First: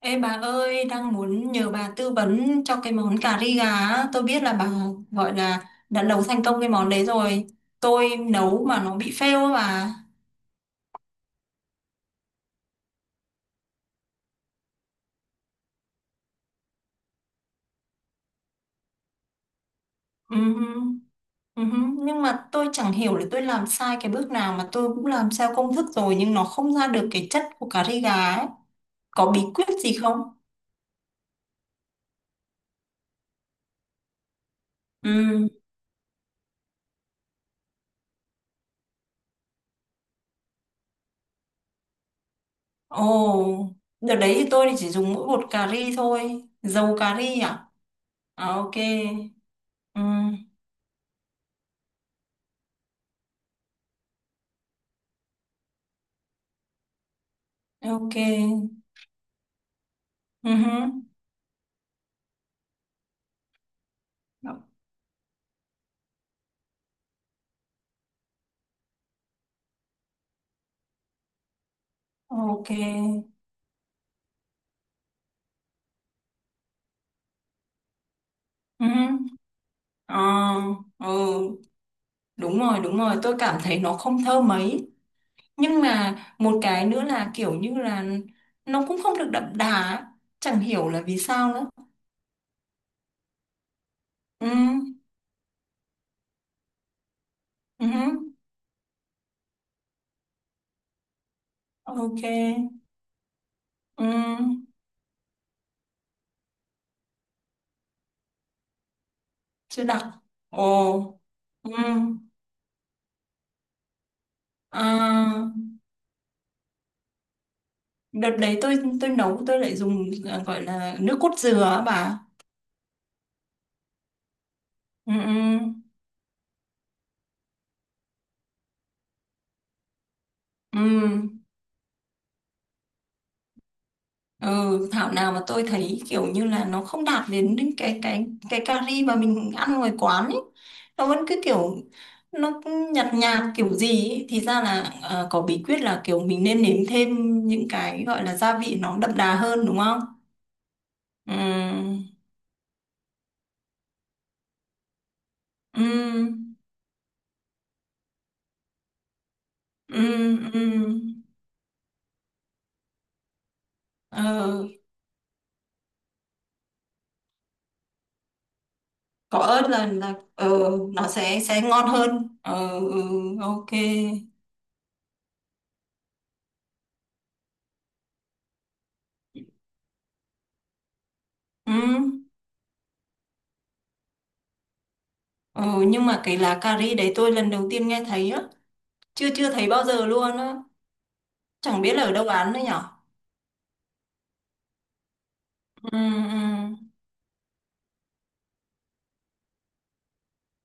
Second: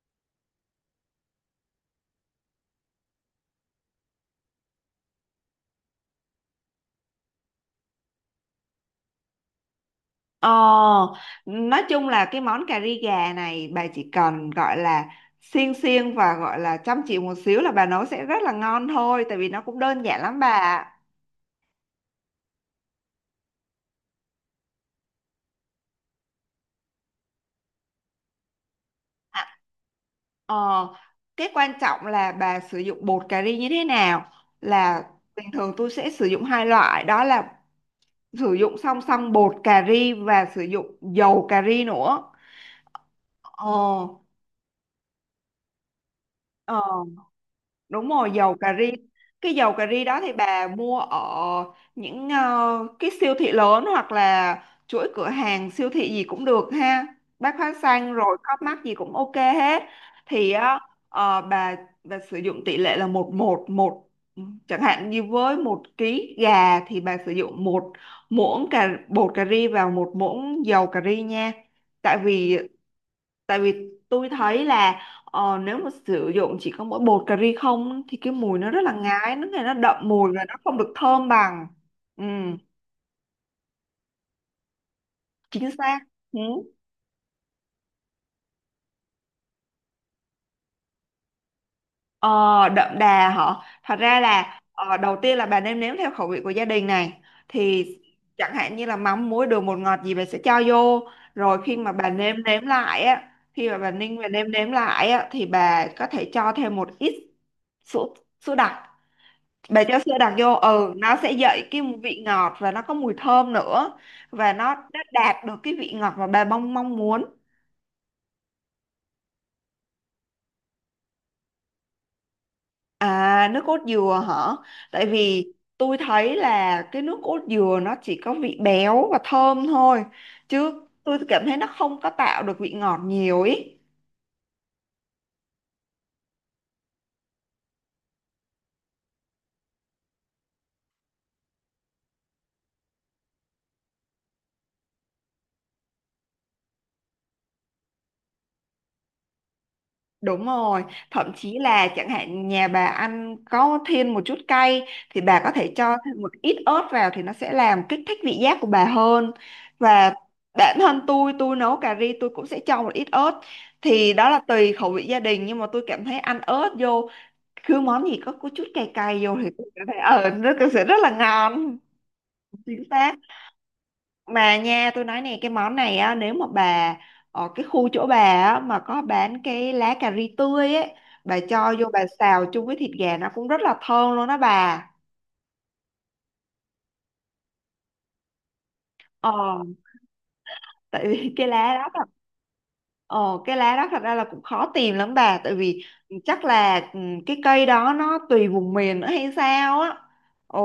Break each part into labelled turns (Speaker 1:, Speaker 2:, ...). Speaker 1: Ê bà ơi, đang muốn nhờ bà tư vấn cho cái món cà ri gà á. Tôi biết là bà gọi là đã nấu thành công cái món đấy rồi. Tôi nấu mà nó bị fail á bà.
Speaker 2: Ờ, nói chung là cái món cà ri gà này bà chỉ cần gọi là xiên xiên và gọi là chăm chỉ một xíu là bà nấu sẽ rất là ngon thôi, tại vì nó cũng đơn giản lắm bà ạ.
Speaker 1: Ừm, Nhưng mà tôi chẳng hiểu là tôi làm sai cái bước nào mà tôi cũng làm theo công thức rồi nhưng nó không ra được cái chất của cà ri gà ấy. Có bí
Speaker 2: À,
Speaker 1: quyết gì không?
Speaker 2: ờ, cái quan trọng là bà sử dụng bột cà ri như thế nào. Là
Speaker 1: Ừm.
Speaker 2: bình thường tôi sẽ sử dụng hai loại, đó là sử dụng song song bột cà ri và sử dụng dầu cà ri nữa.
Speaker 1: Ồ.
Speaker 2: Ờ,
Speaker 1: Đợt đấy thì tôi chỉ dùng mỗi bột cà ri thôi.
Speaker 2: ờ.
Speaker 1: Dầu cà ri à?
Speaker 2: Đúng rồi,
Speaker 1: À,
Speaker 2: dầu
Speaker 1: ok.
Speaker 2: cà ri. Cái dầu cà ri đó thì
Speaker 1: Ừm.
Speaker 2: bà mua ở những cái siêu thị lớn, hoặc là chuỗi cửa hàng siêu thị gì cũng được ha, bách hóa xanh
Speaker 1: Ok.
Speaker 2: rồi Co.op mắc gì cũng ok hết. thì á,
Speaker 1: Ừm.
Speaker 2: ờ, bà bà sử dụng tỷ lệ là một một một, chẳng hạn như với một ký gà thì bà sử dụng một muỗng cà bột cà ri vào một muỗng dầu cà ri nha. tại vì
Speaker 1: Ok.
Speaker 2: tại vì tôi thấy là nếu mà sử dụng chỉ có mỗi bột cà ri không thì cái mùi nó rất
Speaker 1: Ừ.
Speaker 2: là ngái, nó nghe nó đậm mùi và nó
Speaker 1: Ờ,
Speaker 2: không được thơm
Speaker 1: ừ.
Speaker 2: bằng. Ừ,
Speaker 1: Đúng rồi, đúng rồi. Tôi cảm thấy nó không thơm mấy.
Speaker 2: chính
Speaker 1: Nhưng
Speaker 2: xác.
Speaker 1: mà
Speaker 2: Ừ.
Speaker 1: một cái nữa là kiểu như là nó cũng không được đậm đà ấy. Chẳng hiểu là vì sao nữa.
Speaker 2: Ờ, Đậm đà hả? Thật ra
Speaker 1: Ừ.
Speaker 2: là đầu tiên là bà nêm nếm theo khẩu vị của gia đình này, thì
Speaker 1: Ừ.
Speaker 2: chẳng hạn như là mắm muối đường bột ngọt gì bà sẽ cho vô. Rồi khi mà bà
Speaker 1: Ok.
Speaker 2: nêm nếm lại á, khi mà bà
Speaker 1: Ừ.
Speaker 2: ninh và nêm nếm lại á, thì bà có thể cho thêm một ít sữa, sữa đặc. Bà
Speaker 1: Chưa
Speaker 2: cho
Speaker 1: đặc.
Speaker 2: sữa đặc vô, ừ, nó
Speaker 1: Ồ.
Speaker 2: sẽ dậy
Speaker 1: Ừ.
Speaker 2: cái vị ngọt và nó có mùi thơm nữa, và nó đã đạt
Speaker 1: À,
Speaker 2: được cái vị ngọt mà bà mong mong muốn.
Speaker 1: đợt đấy tôi nấu tôi lại dùng gọi là nước cốt dừa á bà.
Speaker 2: À, nước cốt dừa hả? Tại
Speaker 1: Ừ.
Speaker 2: vì
Speaker 1: Ừ.
Speaker 2: tôi thấy là cái nước cốt dừa nó chỉ có vị béo và thơm thôi, chứ tôi
Speaker 1: Ừ.
Speaker 2: cảm thấy nó không có tạo được vị ngọt nhiều ý.
Speaker 1: Ừ, thảo nào mà tôi thấy kiểu như là nó không đạt đến đến cái cà ri mà mình ăn ngoài quán ấy. Nó vẫn cứ kiểu nó cứ nhạt nhạt kiểu gì ấy. Thì ra là có bí quyết là kiểu mình nên nếm thêm những cái gọi là gia vị nó đậm đà hơn đúng không?
Speaker 2: Đúng rồi, thậm chí là
Speaker 1: Ừ.
Speaker 2: chẳng hạn nhà bà ăn có thêm một chút cay thì bà có thể
Speaker 1: Ừ.
Speaker 2: cho thêm một ít ớt vào, thì nó sẽ làm kích thích vị giác của bà hơn. Và
Speaker 1: Ừ.
Speaker 2: bản thân
Speaker 1: Ừ.
Speaker 2: tôi nấu cà ri tôi cũng sẽ cho một ít ớt. Thì đó là
Speaker 1: Ờ,
Speaker 2: tùy khẩu vị gia đình, nhưng mà tôi cảm thấy ăn ớt vô, cứ món gì có chút cay cay vô
Speaker 1: có
Speaker 2: thì tôi
Speaker 1: ớt là
Speaker 2: cảm thấy
Speaker 1: là
Speaker 2: ờ nó cũng sẽ rất
Speaker 1: nó
Speaker 2: là
Speaker 1: sẽ
Speaker 2: ngon.
Speaker 1: ngon hơn. Ờ,
Speaker 2: Chính
Speaker 1: ừ,
Speaker 2: xác.
Speaker 1: ok.
Speaker 2: Mà nha tôi nói này, cái món này á, nếu mà bà ở cái khu chỗ bà á mà có bán cái lá cà ri tươi ấy, bà
Speaker 1: Ừ.
Speaker 2: cho vô bà xào chung với thịt gà nó cũng rất là thơm luôn đó bà.
Speaker 1: Ờ, nhưng mà cái lá cà ri đấy tôi lần đầu tiên nghe thấy á, chưa chưa
Speaker 2: ờ
Speaker 1: thấy bao giờ luôn á,
Speaker 2: Tại vì cái lá
Speaker 1: chẳng
Speaker 2: đó
Speaker 1: biết là
Speaker 2: là,
Speaker 1: ở đâu bán nữa nhở.
Speaker 2: Ờ, cái lá đó thật ra là cũng khó tìm lắm bà. Tại vì
Speaker 1: Ừ.
Speaker 2: chắc là
Speaker 1: Ừ.
Speaker 2: cái cây đó nó tùy vùng miền nữa hay sao á.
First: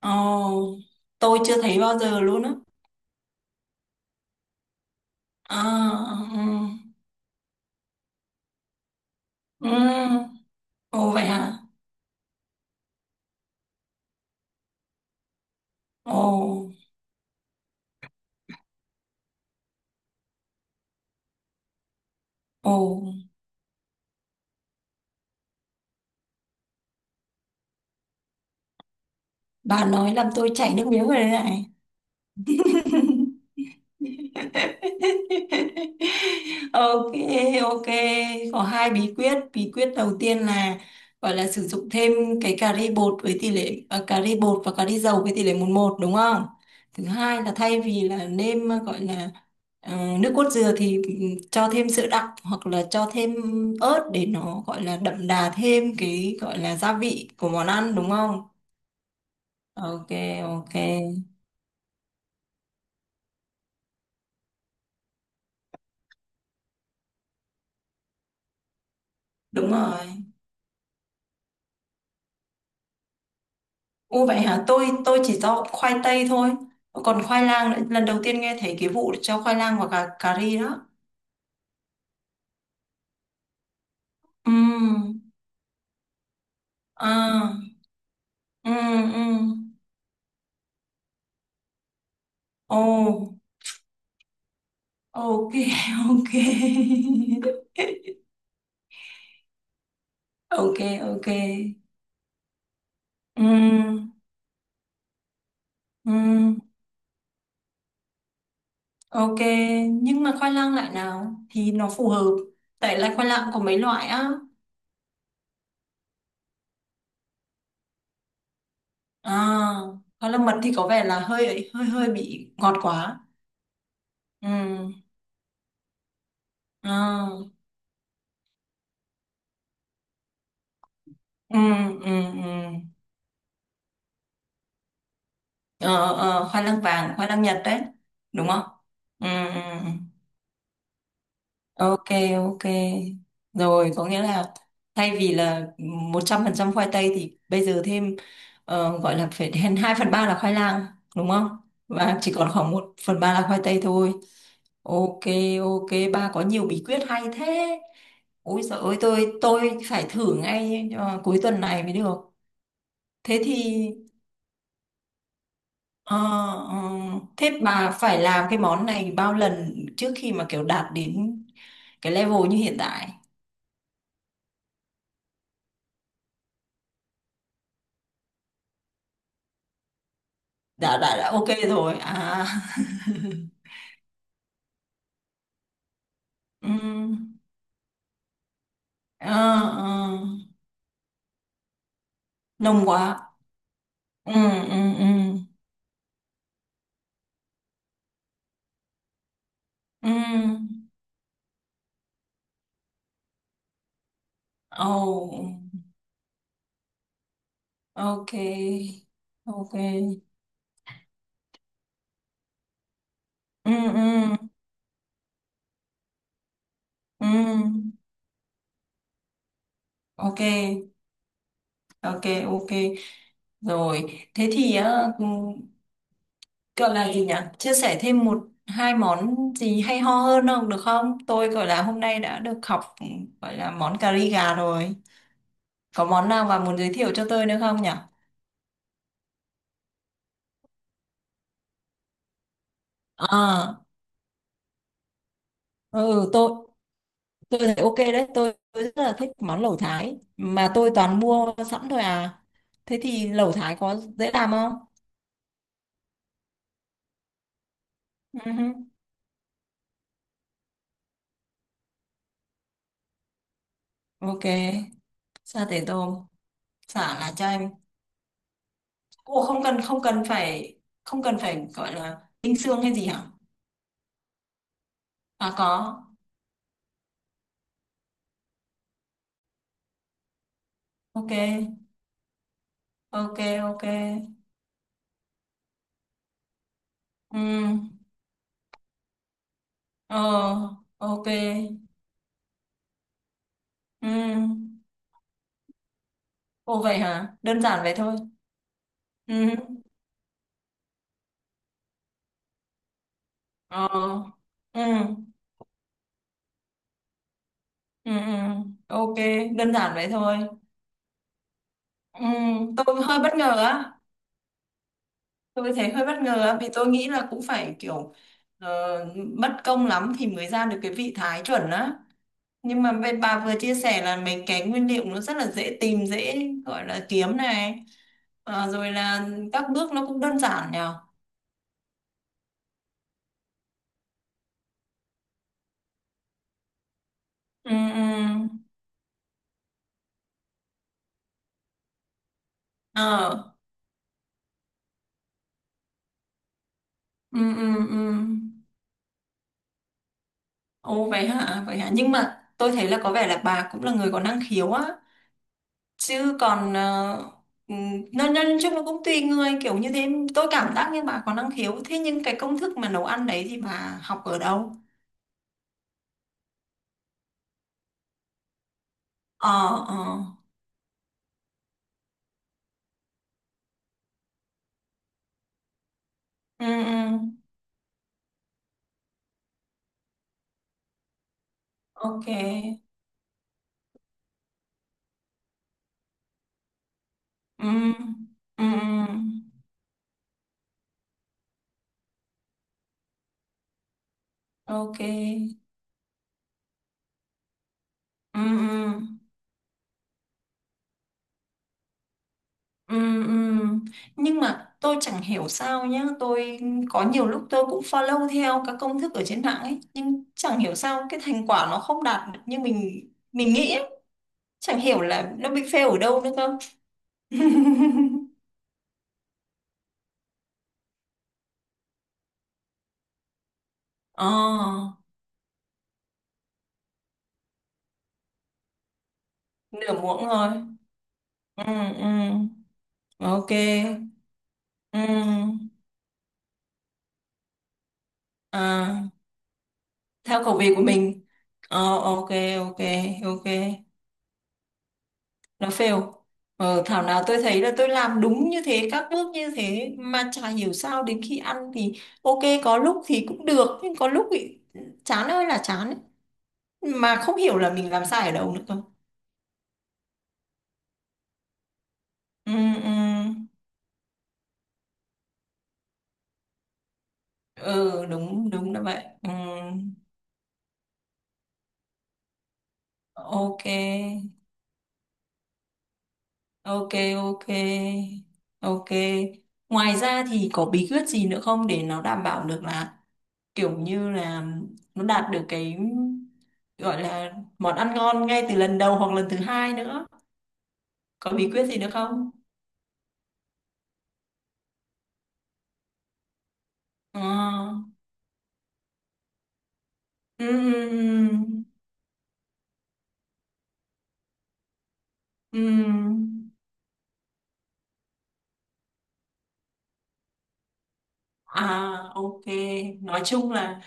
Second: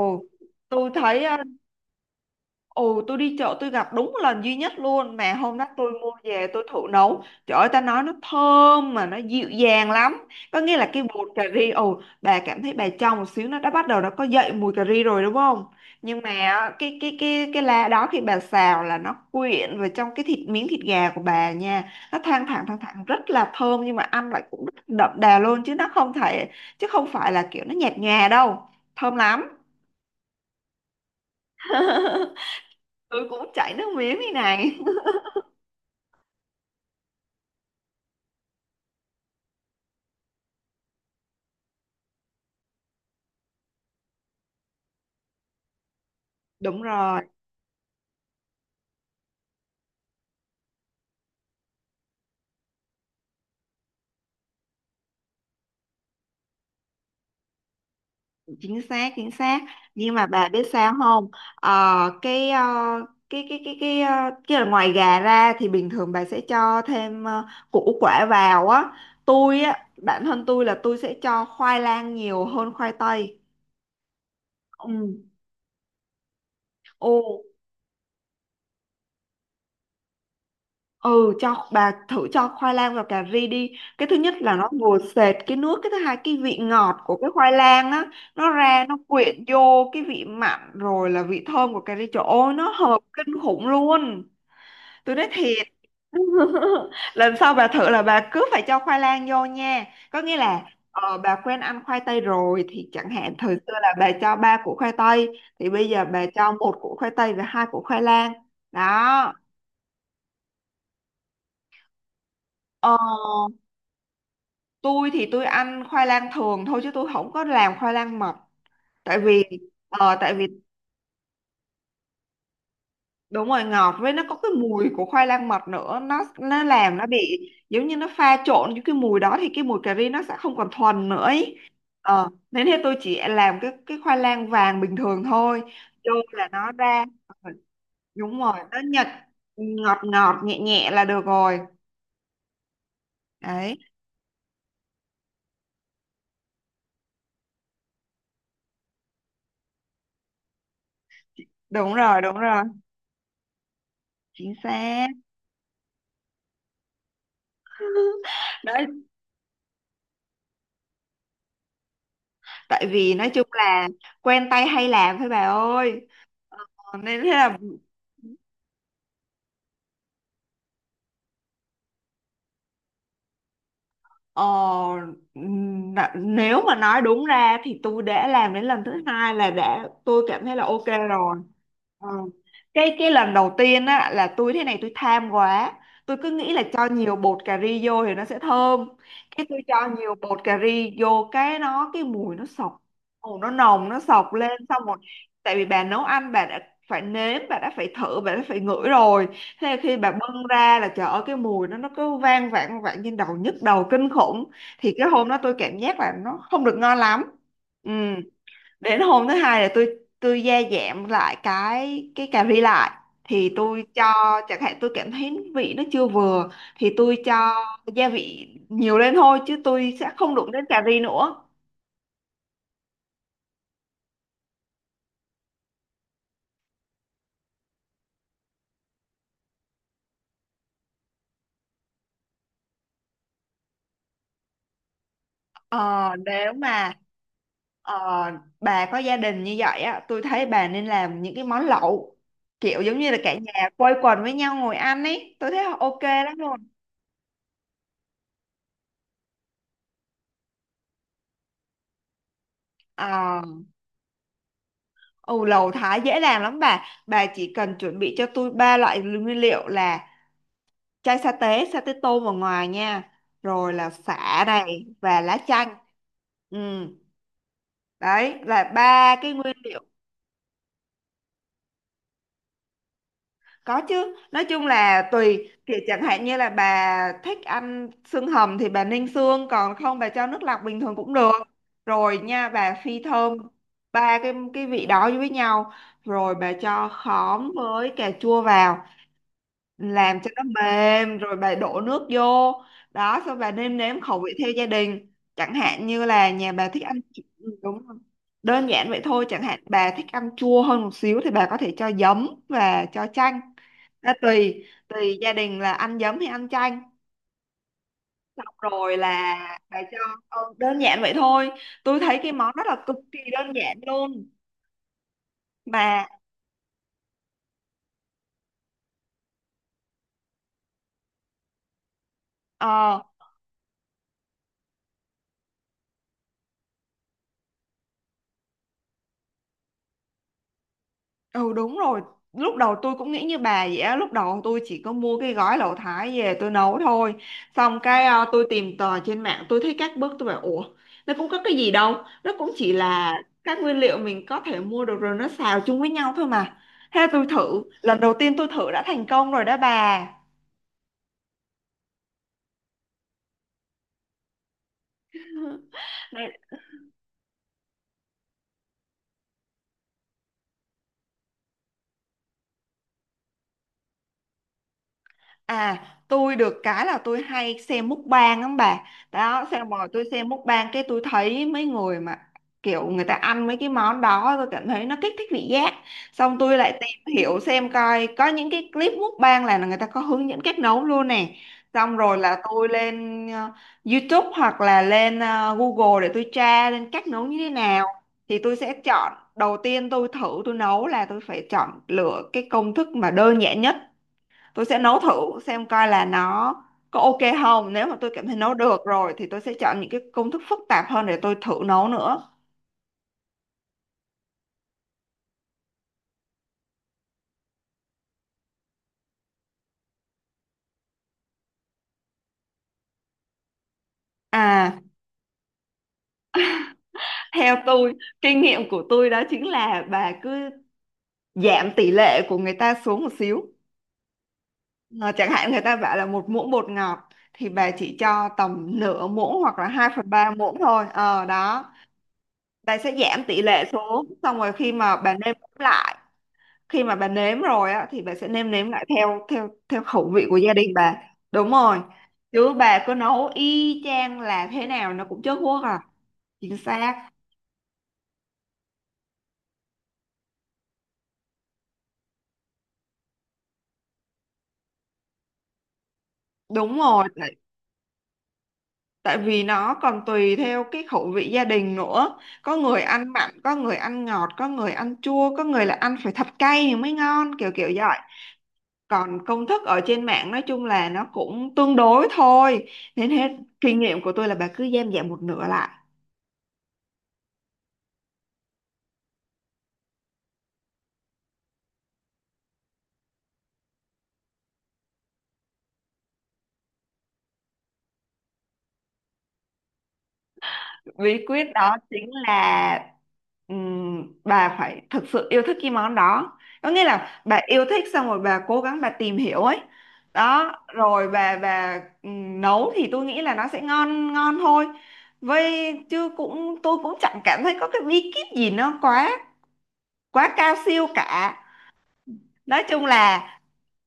Speaker 1: Ồ.
Speaker 2: tôi thấy
Speaker 1: Tôi chưa thấy bao giờ luôn á.
Speaker 2: ồ, tôi đi chợ tôi gặp đúng lần duy nhất luôn. Mà hôm
Speaker 1: À.
Speaker 2: đó tôi mua về tôi thử
Speaker 1: Ừ.
Speaker 2: nấu, trời ơi ta nói nó thơm mà nó dịu dàng lắm.
Speaker 1: Ừ.
Speaker 2: Có nghĩa là cái
Speaker 1: Ồ, vậy
Speaker 2: bột cà
Speaker 1: hả.
Speaker 2: ri, ồ, bà cảm thấy bà trong một xíu nó đã bắt đầu nó có dậy mùi cà ri rồi đúng không. Nhưng
Speaker 1: Ồ.
Speaker 2: mà á, cái lá đó khi bà xào là nó quyện vào trong cái thịt, miếng thịt gà của bà nha, nó
Speaker 1: Ồ.
Speaker 2: thoang thoảng rất là thơm, nhưng mà ăn lại cũng rất đậm đà luôn, chứ nó không thể, chứ không phải là kiểu nó nhạt nhòa đâu, thơm lắm.
Speaker 1: Bà nói làm tôi chảy nước miếng rồi đấy này.
Speaker 2: Tôi cũng chảy nước miếng như này.
Speaker 1: Ok. Ok. Có hai bí quyết. Bí quyết đầu tiên là gọi là sử dụng thêm cái cà ri bột với tỷ lệ cà ri bột và cà ri dầu với tỷ lệ 1-1, đúng không?
Speaker 2: Đúng
Speaker 1: Thứ
Speaker 2: rồi,
Speaker 1: hai là thay vì là nêm gọi là ờ, nước cốt dừa thì cho thêm sữa đặc hoặc là cho thêm ớt để nó gọi là đậm đà thêm cái gọi là gia vị của món ăn, đúng không?
Speaker 2: chính xác, chính xác.
Speaker 1: Ok.
Speaker 2: Nhưng mà bà biết
Speaker 1: Ok.
Speaker 2: sao không? Ờ, ờ, cái ờ, cái là ngoài gà ra thì bình thường bà sẽ cho thêm củ quả vào á. Tôi
Speaker 1: Đúng
Speaker 2: á,
Speaker 1: rồi.
Speaker 2: bản thân tôi là tôi sẽ cho khoai lang nhiều hơn khoai tây.
Speaker 1: Ô, vậy hả? Tôi
Speaker 2: Ừ.
Speaker 1: tôi chỉ cho khoai tây thôi. Còn
Speaker 2: Ồ,
Speaker 1: khoai lang lần đầu tiên nghe thấy cái vụ cho khoai lang và cà cà ri đó.
Speaker 2: ừ cho bà thử cho khoai lang vào cà ri đi. Cái thứ nhất là nó ngồi
Speaker 1: Ừm.
Speaker 2: sệt cái nước, cái thứ hai cái vị ngọt của cái khoai
Speaker 1: À.
Speaker 2: lang á, nó ra nó
Speaker 1: Ừm,
Speaker 2: quyện
Speaker 1: ừm.
Speaker 2: vô cái vị mặn rồi là vị thơm của cà ri, trời ơi nó
Speaker 1: Ồ.
Speaker 2: hợp kinh khủng luôn. Tôi nói
Speaker 1: Ok.
Speaker 2: thiệt.
Speaker 1: Ok.
Speaker 2: Lần sau bà thử là bà cứ phải cho khoai lang vô nha. Có nghĩa là
Speaker 1: Ok, ok.
Speaker 2: bà quen ăn khoai tây rồi thì chẳng hạn thời xưa là
Speaker 1: Ừm,
Speaker 2: bà cho ba củ khoai tây, thì bây giờ bà cho
Speaker 1: ừm.
Speaker 2: một củ khoai tây và hai củ khoai lang đó.
Speaker 1: Ok, nhưng mà khoai lang loại nào thì nó phù hợp?
Speaker 2: Ờ
Speaker 1: Tại là khoai lang có mấy loại á.
Speaker 2: tôi thì tôi ăn khoai lang thường thôi chứ tôi không có làm khoai lang mật. tại
Speaker 1: À,
Speaker 2: vì ờ,
Speaker 1: khoai
Speaker 2: tại
Speaker 1: lang
Speaker 2: vì
Speaker 1: mật thì có vẻ là hơi hơi hơi bị ngọt quá.
Speaker 2: đúng rồi, ngọt với nó có cái mùi
Speaker 1: Ừm.
Speaker 2: của khoai lang mật nữa, nó làm nó bị
Speaker 1: À.
Speaker 2: giống như nó pha trộn với cái mùi đó, thì cái mùi cà ri nó sẽ không còn thuần nữa ý.
Speaker 1: Ừ, ừ,
Speaker 2: Ờ, thế
Speaker 1: ừ.
Speaker 2: nên thế tôi chỉ làm cái khoai lang vàng bình thường thôi, vô
Speaker 1: Ờ,
Speaker 2: là
Speaker 1: ờ, khoai
Speaker 2: nó
Speaker 1: lang
Speaker 2: ra.
Speaker 1: vàng, khoai lang Nhật đấy,
Speaker 2: Đúng
Speaker 1: đúng
Speaker 2: rồi,
Speaker 1: không?
Speaker 2: nó Nhật.
Speaker 1: Ừ, ừ, ừ.
Speaker 2: Ngọt ngọt nhẹ nhẹ là được rồi.
Speaker 1: Ok. Ok.
Speaker 2: Đấy.
Speaker 1: Rồi, có nghĩa là thay vì là 100% khoai tây thì bây giờ thêm gọi là phải đến 2/3 là khoai lang, đúng không?
Speaker 2: Đúng
Speaker 1: Và
Speaker 2: rồi
Speaker 1: chỉ
Speaker 2: đúng
Speaker 1: còn
Speaker 2: rồi,
Speaker 1: khoảng 1/3 là khoai tây thôi.
Speaker 2: chính xác.
Speaker 1: Ok. Ok. Ba có nhiều bí quyết hay thế. Ôi giời
Speaker 2: Đấy,
Speaker 1: ơi, tôi phải thử ngay cuối tuần này mới được.
Speaker 2: tại vì nói
Speaker 1: Thế
Speaker 2: chung
Speaker 1: thì.
Speaker 2: là quen tay hay làm thôi bà ơi.
Speaker 1: Ờ, ờ.
Speaker 2: Ờ, nên thế là,
Speaker 1: Thế bà phải làm cái món này bao lần trước khi mà kiểu đạt đến cái level như hiện tại?
Speaker 2: Ờ, n- nếu mà nói đúng ra thì tôi đã làm đến lần thứ hai là đã tôi cảm thấy là ok
Speaker 1: Đã
Speaker 2: rồi.
Speaker 1: ok rồi.
Speaker 2: Ờ.
Speaker 1: À.
Speaker 2: Cái lần đầu tiên á là tôi thế này, tôi tham quá. Tôi cứ nghĩ là
Speaker 1: Ừ.
Speaker 2: cho nhiều bột cà ri vô thì nó sẽ thơm.
Speaker 1: Ờ,
Speaker 2: Cái tôi cho nhiều
Speaker 1: ờ.
Speaker 2: bột cà ri vô cái nó cái mùi nó sộc.
Speaker 1: Nồng quá.
Speaker 2: Mùi nó nồng nó sộc
Speaker 1: Ừ,
Speaker 2: lên xong
Speaker 1: ừ,
Speaker 2: rồi,
Speaker 1: ừ.
Speaker 2: tại vì bà nấu ăn bà đã phải nếm, bà đã phải thử, bà đã phải ngửi rồi. Thế là khi bà
Speaker 1: Ừ.
Speaker 2: bưng ra là trời ơi cái mùi nó cứ vang vẳng vẳng trên đầu, nhức đầu kinh khủng. Thì cái hôm đó tôi
Speaker 1: Oh.
Speaker 2: cảm giác là nó không được ngon lắm. Ừ.
Speaker 1: Ok.
Speaker 2: Đến hôm thứ hai là
Speaker 1: Ok.
Speaker 2: tôi gia giảm lại cái cà ri lại, thì
Speaker 1: Ừ,
Speaker 2: tôi cho,
Speaker 1: ừ,
Speaker 2: chẳng hạn tôi cảm thấy vị nó chưa vừa thì tôi
Speaker 1: ừ.
Speaker 2: cho gia vị nhiều lên thôi chứ tôi sẽ không
Speaker 1: Ok.
Speaker 2: đụng đến cà ri nữa.
Speaker 1: Ok, ok. Rồi, thế thì á, ừ, gọi là gì nhỉ, chia sẻ thêm một hai món gì hay ho hơn không được không, tôi gọi là hôm nay đã được học, gọi là món cà ri gà rồi, có
Speaker 2: Ờ,
Speaker 1: món nào
Speaker 2: nếu
Speaker 1: mà muốn giới
Speaker 2: mà
Speaker 1: thiệu cho tôi nữa không nhỉ?
Speaker 2: ờ, bà có gia đình như vậy á, tôi thấy bà nên làm những cái món lẩu, kiểu giống như là cả nhà
Speaker 1: À.
Speaker 2: quây quần với nhau ngồi ăn ấy, tôi thấy ok
Speaker 1: Ừ.
Speaker 2: lắm
Speaker 1: tôi
Speaker 2: luôn.
Speaker 1: tôi thấy ok đấy. Tôi rất là thích món lẩu thái mà tôi toàn mua sẵn thôi à. Thế thì
Speaker 2: Ờ,
Speaker 1: lẩu thái có dễ làm không?
Speaker 2: ừ, Lẩu Thái dễ làm lắm bà. Bà chỉ cần chuẩn bị cho
Speaker 1: Ừ,
Speaker 2: tôi ba loại nguyên liệu, là chai sa tế tôm ở ngoài nha, rồi là sả
Speaker 1: ok.
Speaker 2: này và lá
Speaker 1: Sa
Speaker 2: chanh.
Speaker 1: tế tôm.
Speaker 2: Ừ,
Speaker 1: Xả là cho em.
Speaker 2: đấy là ba cái
Speaker 1: Ủa,
Speaker 2: nguyên liệu.
Speaker 1: không cần phải gọi là tinh xương hay gì hả?
Speaker 2: Có chứ, nói chung là tùy
Speaker 1: À,
Speaker 2: kiểu, chẳng
Speaker 1: có.
Speaker 2: hạn như là bà thích ăn xương hầm thì bà ninh xương, còn không bà cho nước lọc bình thường cũng được.
Speaker 1: Ok.
Speaker 2: Rồi nha, bà phi thơm
Speaker 1: Ok. Ok.
Speaker 2: ba cái vị đó với nhau, rồi bà cho
Speaker 1: Ừ.
Speaker 2: khóm với cà chua vào làm
Speaker 1: Ờ.
Speaker 2: cho nó mềm,
Speaker 1: Ok.
Speaker 2: rồi bà đổ nước vô đó. Xong bà nêm nếm
Speaker 1: Ừ.
Speaker 2: khẩu vị theo gia đình, chẳng hạn như là nhà bà thích
Speaker 1: Ồ, vậy
Speaker 2: ăn
Speaker 1: hả,
Speaker 2: ừ,
Speaker 1: đơn giản
Speaker 2: đúng
Speaker 1: vậy
Speaker 2: rồi.
Speaker 1: thôi?
Speaker 2: Đơn giản vậy thôi,
Speaker 1: Ừ.
Speaker 2: chẳng hạn bà thích ăn chua hơn một xíu thì bà có thể cho giấm và cho chanh.
Speaker 1: Ờ.
Speaker 2: Đó, tùy
Speaker 1: Ừ,
Speaker 2: tùy gia đình là ăn giấm hay ăn chanh.
Speaker 1: ừ, ừ.
Speaker 2: Xong rồi
Speaker 1: Ok,
Speaker 2: là
Speaker 1: đơn
Speaker 2: bà
Speaker 1: giản
Speaker 2: cho,
Speaker 1: vậy thôi.
Speaker 2: ừ, đơn giản vậy thôi. Tôi thấy
Speaker 1: Ừ,
Speaker 2: cái món rất là cực
Speaker 1: tôi
Speaker 2: kỳ
Speaker 1: hơi bất
Speaker 2: đơn
Speaker 1: ngờ
Speaker 2: giản
Speaker 1: á,
Speaker 2: luôn
Speaker 1: tôi thấy hơi
Speaker 2: mà.
Speaker 1: bất ngờ á, vì tôi nghĩ là cũng phải kiểu ờ, mất công lắm thì mới ra được cái vị thái chuẩn á. Nhưng mà
Speaker 2: ờ,
Speaker 1: bên bà vừa chia sẻ là mấy cái nguyên liệu nó rất là dễ tìm, dễ gọi là kiếm này. Ờ, rồi là các bước nó cũng đơn giản nhờ.
Speaker 2: Ừ đúng rồi. Lúc đầu tôi cũng nghĩ như bà vậy á. Lúc đầu tôi chỉ có mua cái gói lẩu Thái về tôi nấu thôi.
Speaker 1: Ừ,
Speaker 2: Xong cái tôi
Speaker 1: ừ.
Speaker 2: tìm tòi trên mạng, tôi thấy các bước tôi bảo ủa nó cũng có cái gì đâu. Nó cũng chỉ là
Speaker 1: Ờ,
Speaker 2: các nguyên liệu mình có thể mua được rồi, nó xào chung với nhau thôi mà. Thế tôi
Speaker 1: ừ,
Speaker 2: thử.
Speaker 1: ừ,
Speaker 2: Lần đầu
Speaker 1: ừ.
Speaker 2: tiên tôi thử đã thành công rồi đó bà.
Speaker 1: Ồ, vậy hả, vậy hả. Nhưng mà tôi thấy là có vẻ là bà cũng là người có năng khiếu á. Chứ còn ừ, nó nói chung nó cũng tùy người kiểu như thế. Tôi cảm giác như bà có năng khiếu. Thế nhưng cái công thức mà nấu ăn đấy thì bà học ở đâu?
Speaker 2: À, tôi được cái là tôi hay xem mukbang lắm bà. Đó, xem
Speaker 1: Ờ,
Speaker 2: rồi
Speaker 1: ờ.
Speaker 2: tôi xem mukbang cái tôi thấy mấy người mà kiểu người ta ăn mấy cái món đó tôi cảm thấy nó kích thích vị giác. Xong tôi
Speaker 1: Ừ,
Speaker 2: lại tìm hiểu
Speaker 1: ừ.
Speaker 2: xem coi có những cái clip mukbang là người ta có hướng dẫn cách nấu luôn nè. Xong rồi
Speaker 1: Ok.
Speaker 2: là tôi lên YouTube hoặc là lên Google để tôi tra lên cách nấu như thế
Speaker 1: Ừ,
Speaker 2: nào. Thì tôi
Speaker 1: ừ,
Speaker 2: sẽ
Speaker 1: ừ.
Speaker 2: chọn, đầu tiên tôi thử tôi nấu là tôi phải chọn lựa cái công thức mà đơn giản nhất, tôi sẽ nấu
Speaker 1: Ok.
Speaker 2: thử xem coi là nó có ok không. Nếu mà tôi cảm thấy nấu được
Speaker 1: Ừ,
Speaker 2: rồi thì tôi sẽ chọn những cái công thức phức tạp hơn để tôi thử nấu nữa.
Speaker 1: ừ, ừ, ừ. Nhưng mà tôi chẳng hiểu sao nhá, tôi có nhiều lúc tôi cũng follow theo các công thức ở trên mạng ấy, nhưng chẳng hiểu sao cái thành quả nó không đạt được như mình nghĩ ấy.
Speaker 2: À,
Speaker 1: Chẳng hiểu là nó bị fail ở đâu nữa cơ.
Speaker 2: theo tôi, kinh nghiệm của tôi đó chính là bà cứ giảm tỷ lệ của người ta xuống một xíu.
Speaker 1: Ờ,
Speaker 2: Ờ, chẳng hạn người ta bảo là một muỗng bột ngọt, thì bà chỉ cho tầm nửa muỗng hoặc là 2
Speaker 1: nửa
Speaker 2: phần
Speaker 1: muỗng
Speaker 2: 3
Speaker 1: thôi.
Speaker 2: muỗng thôi, ờ
Speaker 1: Ừ.
Speaker 2: đó.
Speaker 1: Ừ.
Speaker 2: Bà sẽ giảm tỷ
Speaker 1: Ok.
Speaker 2: lệ xuống, xong rồi khi mà bà nêm
Speaker 1: Ừ.
Speaker 2: lại, khi mà bà nếm rồi á thì bà sẽ nêm nếm lại
Speaker 1: À,
Speaker 2: theo theo theo khẩu vị của
Speaker 1: theo
Speaker 2: gia
Speaker 1: khẩu vị
Speaker 2: đình
Speaker 1: của
Speaker 2: bà.
Speaker 1: mình.
Speaker 2: Đúng rồi,
Speaker 1: Ờ, ok.
Speaker 2: chứ
Speaker 1: Ok.
Speaker 2: bà cứ nấu
Speaker 1: Ok.
Speaker 2: y chang là thế nào nó cũng chớt guốc
Speaker 1: Nó
Speaker 2: à.
Speaker 1: fail.
Speaker 2: Chính
Speaker 1: Thảo
Speaker 2: xác.
Speaker 1: nào tôi thấy là tôi làm đúng như thế, các bước như thế mà chả hiểu sao đến khi ăn thì ok, có lúc thì cũng được nhưng có lúc thì chán ơi là chán ấy.
Speaker 2: Đúng rồi,
Speaker 1: Mà không hiểu là mình làm sai ở đâu nữa cơ.
Speaker 2: tại vì nó còn tùy theo cái khẩu vị gia đình nữa,
Speaker 1: Ừ,
Speaker 2: có người
Speaker 1: ừ.
Speaker 2: ăn mặn có người ăn ngọt có người ăn chua có người là ăn phải thật cay thì mới ngon, kiểu kiểu vậy.
Speaker 1: Ừ, đúng đúng là vậy.
Speaker 2: Còn
Speaker 1: Ừ,
Speaker 2: công thức ở trên mạng nói chung là nó cũng tương đối thôi, nên hết.
Speaker 1: ok.
Speaker 2: Kinh nghiệm của tôi là bà cứ giảm giảm một nửa lại.
Speaker 1: Ok, ok, ok. Ngoài ra thì có bí quyết gì nữa không để nó đảm bảo được là kiểu như là nó đạt được cái gọi là món ăn ngon ngay từ lần đầu hoặc lần thứ hai nữa?
Speaker 2: Bí
Speaker 1: Có bí
Speaker 2: quyết
Speaker 1: quyết
Speaker 2: đó
Speaker 1: gì nữa
Speaker 2: chính
Speaker 1: không?
Speaker 2: là, bà phải thực sự yêu thích cái món đó, có nghĩa là bà yêu thích
Speaker 1: À,
Speaker 2: xong rồi bà cố gắng bà tìm hiểu ấy.
Speaker 1: ừ,
Speaker 2: Đó rồi bà
Speaker 1: ừ,
Speaker 2: bà nấu thì tôi nghĩ là nó sẽ ngon ngon thôi.
Speaker 1: ừ,
Speaker 2: Vậy chứ
Speaker 1: ừ.
Speaker 2: cũng tôi cũng chẳng cảm thấy có cái bí kíp gì nó quá quá cao siêu cả.
Speaker 1: À, ok.
Speaker 2: Nói chung
Speaker 1: Nói
Speaker 2: là
Speaker 1: chung là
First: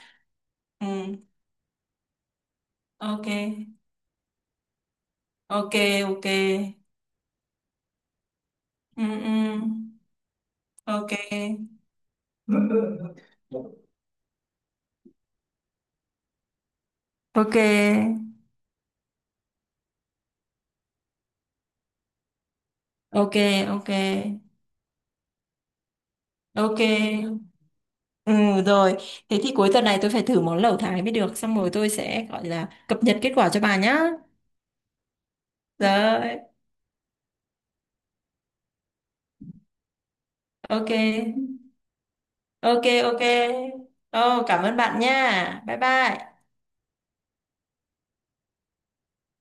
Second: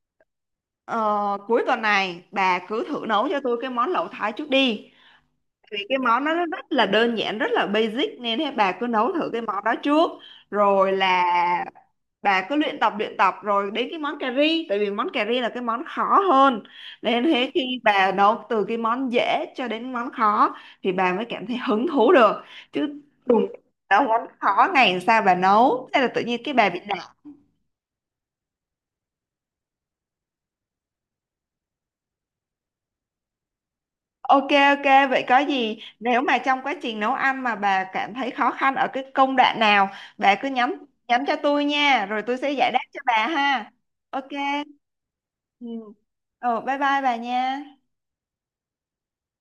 Speaker 1: ừ,
Speaker 2: ờ, cuối tuần này bà cứ thử
Speaker 1: ok,
Speaker 2: nấu cho tôi cái món lẩu Thái trước đi,
Speaker 1: ok,
Speaker 2: vì cái món
Speaker 1: ok.
Speaker 2: nó rất là đơn giản rất là basic, nên thế bà cứ
Speaker 1: Ừ,
Speaker 2: nấu thử cái
Speaker 1: ừ,
Speaker 2: món đó trước. Rồi
Speaker 1: ok.
Speaker 2: là bà cứ
Speaker 1: Ừ.
Speaker 2: luyện tập rồi đến cái món cà ri, tại vì món cà ri là cái món khó hơn, nên thế
Speaker 1: Ok.
Speaker 2: khi bà nấu từ cái món dễ cho đến món khó thì bà mới cảm thấy hứng thú được. Chứ
Speaker 1: Ok,
Speaker 2: đùng
Speaker 1: ok,
Speaker 2: nấu món khó ngày, làm sao bà nấu, thế là tự nhiên cái bà bị.
Speaker 1: ok. Ừ, rồi, thế thì cuối tuần này tôi phải thử món lẩu Thái mới được, xong rồi tôi sẽ gọi là cập nhật kết quả cho bà nhá.
Speaker 2: Ok ok, vậy có gì nếu mà
Speaker 1: Rồi.
Speaker 2: trong quá trình nấu ăn mà bà cảm thấy khó khăn ở cái công đoạn nào, bà cứ nhắn
Speaker 1: Ok.
Speaker 2: nhắn cho tôi nha, rồi tôi sẽ giải đáp
Speaker 1: Ok.
Speaker 2: cho
Speaker 1: Ok.
Speaker 2: bà ha. Ok.
Speaker 1: Oh, cảm ơn bạn nha,
Speaker 2: Ừ.
Speaker 1: bye bye.
Speaker 2: Ờ, bye bye bà nha.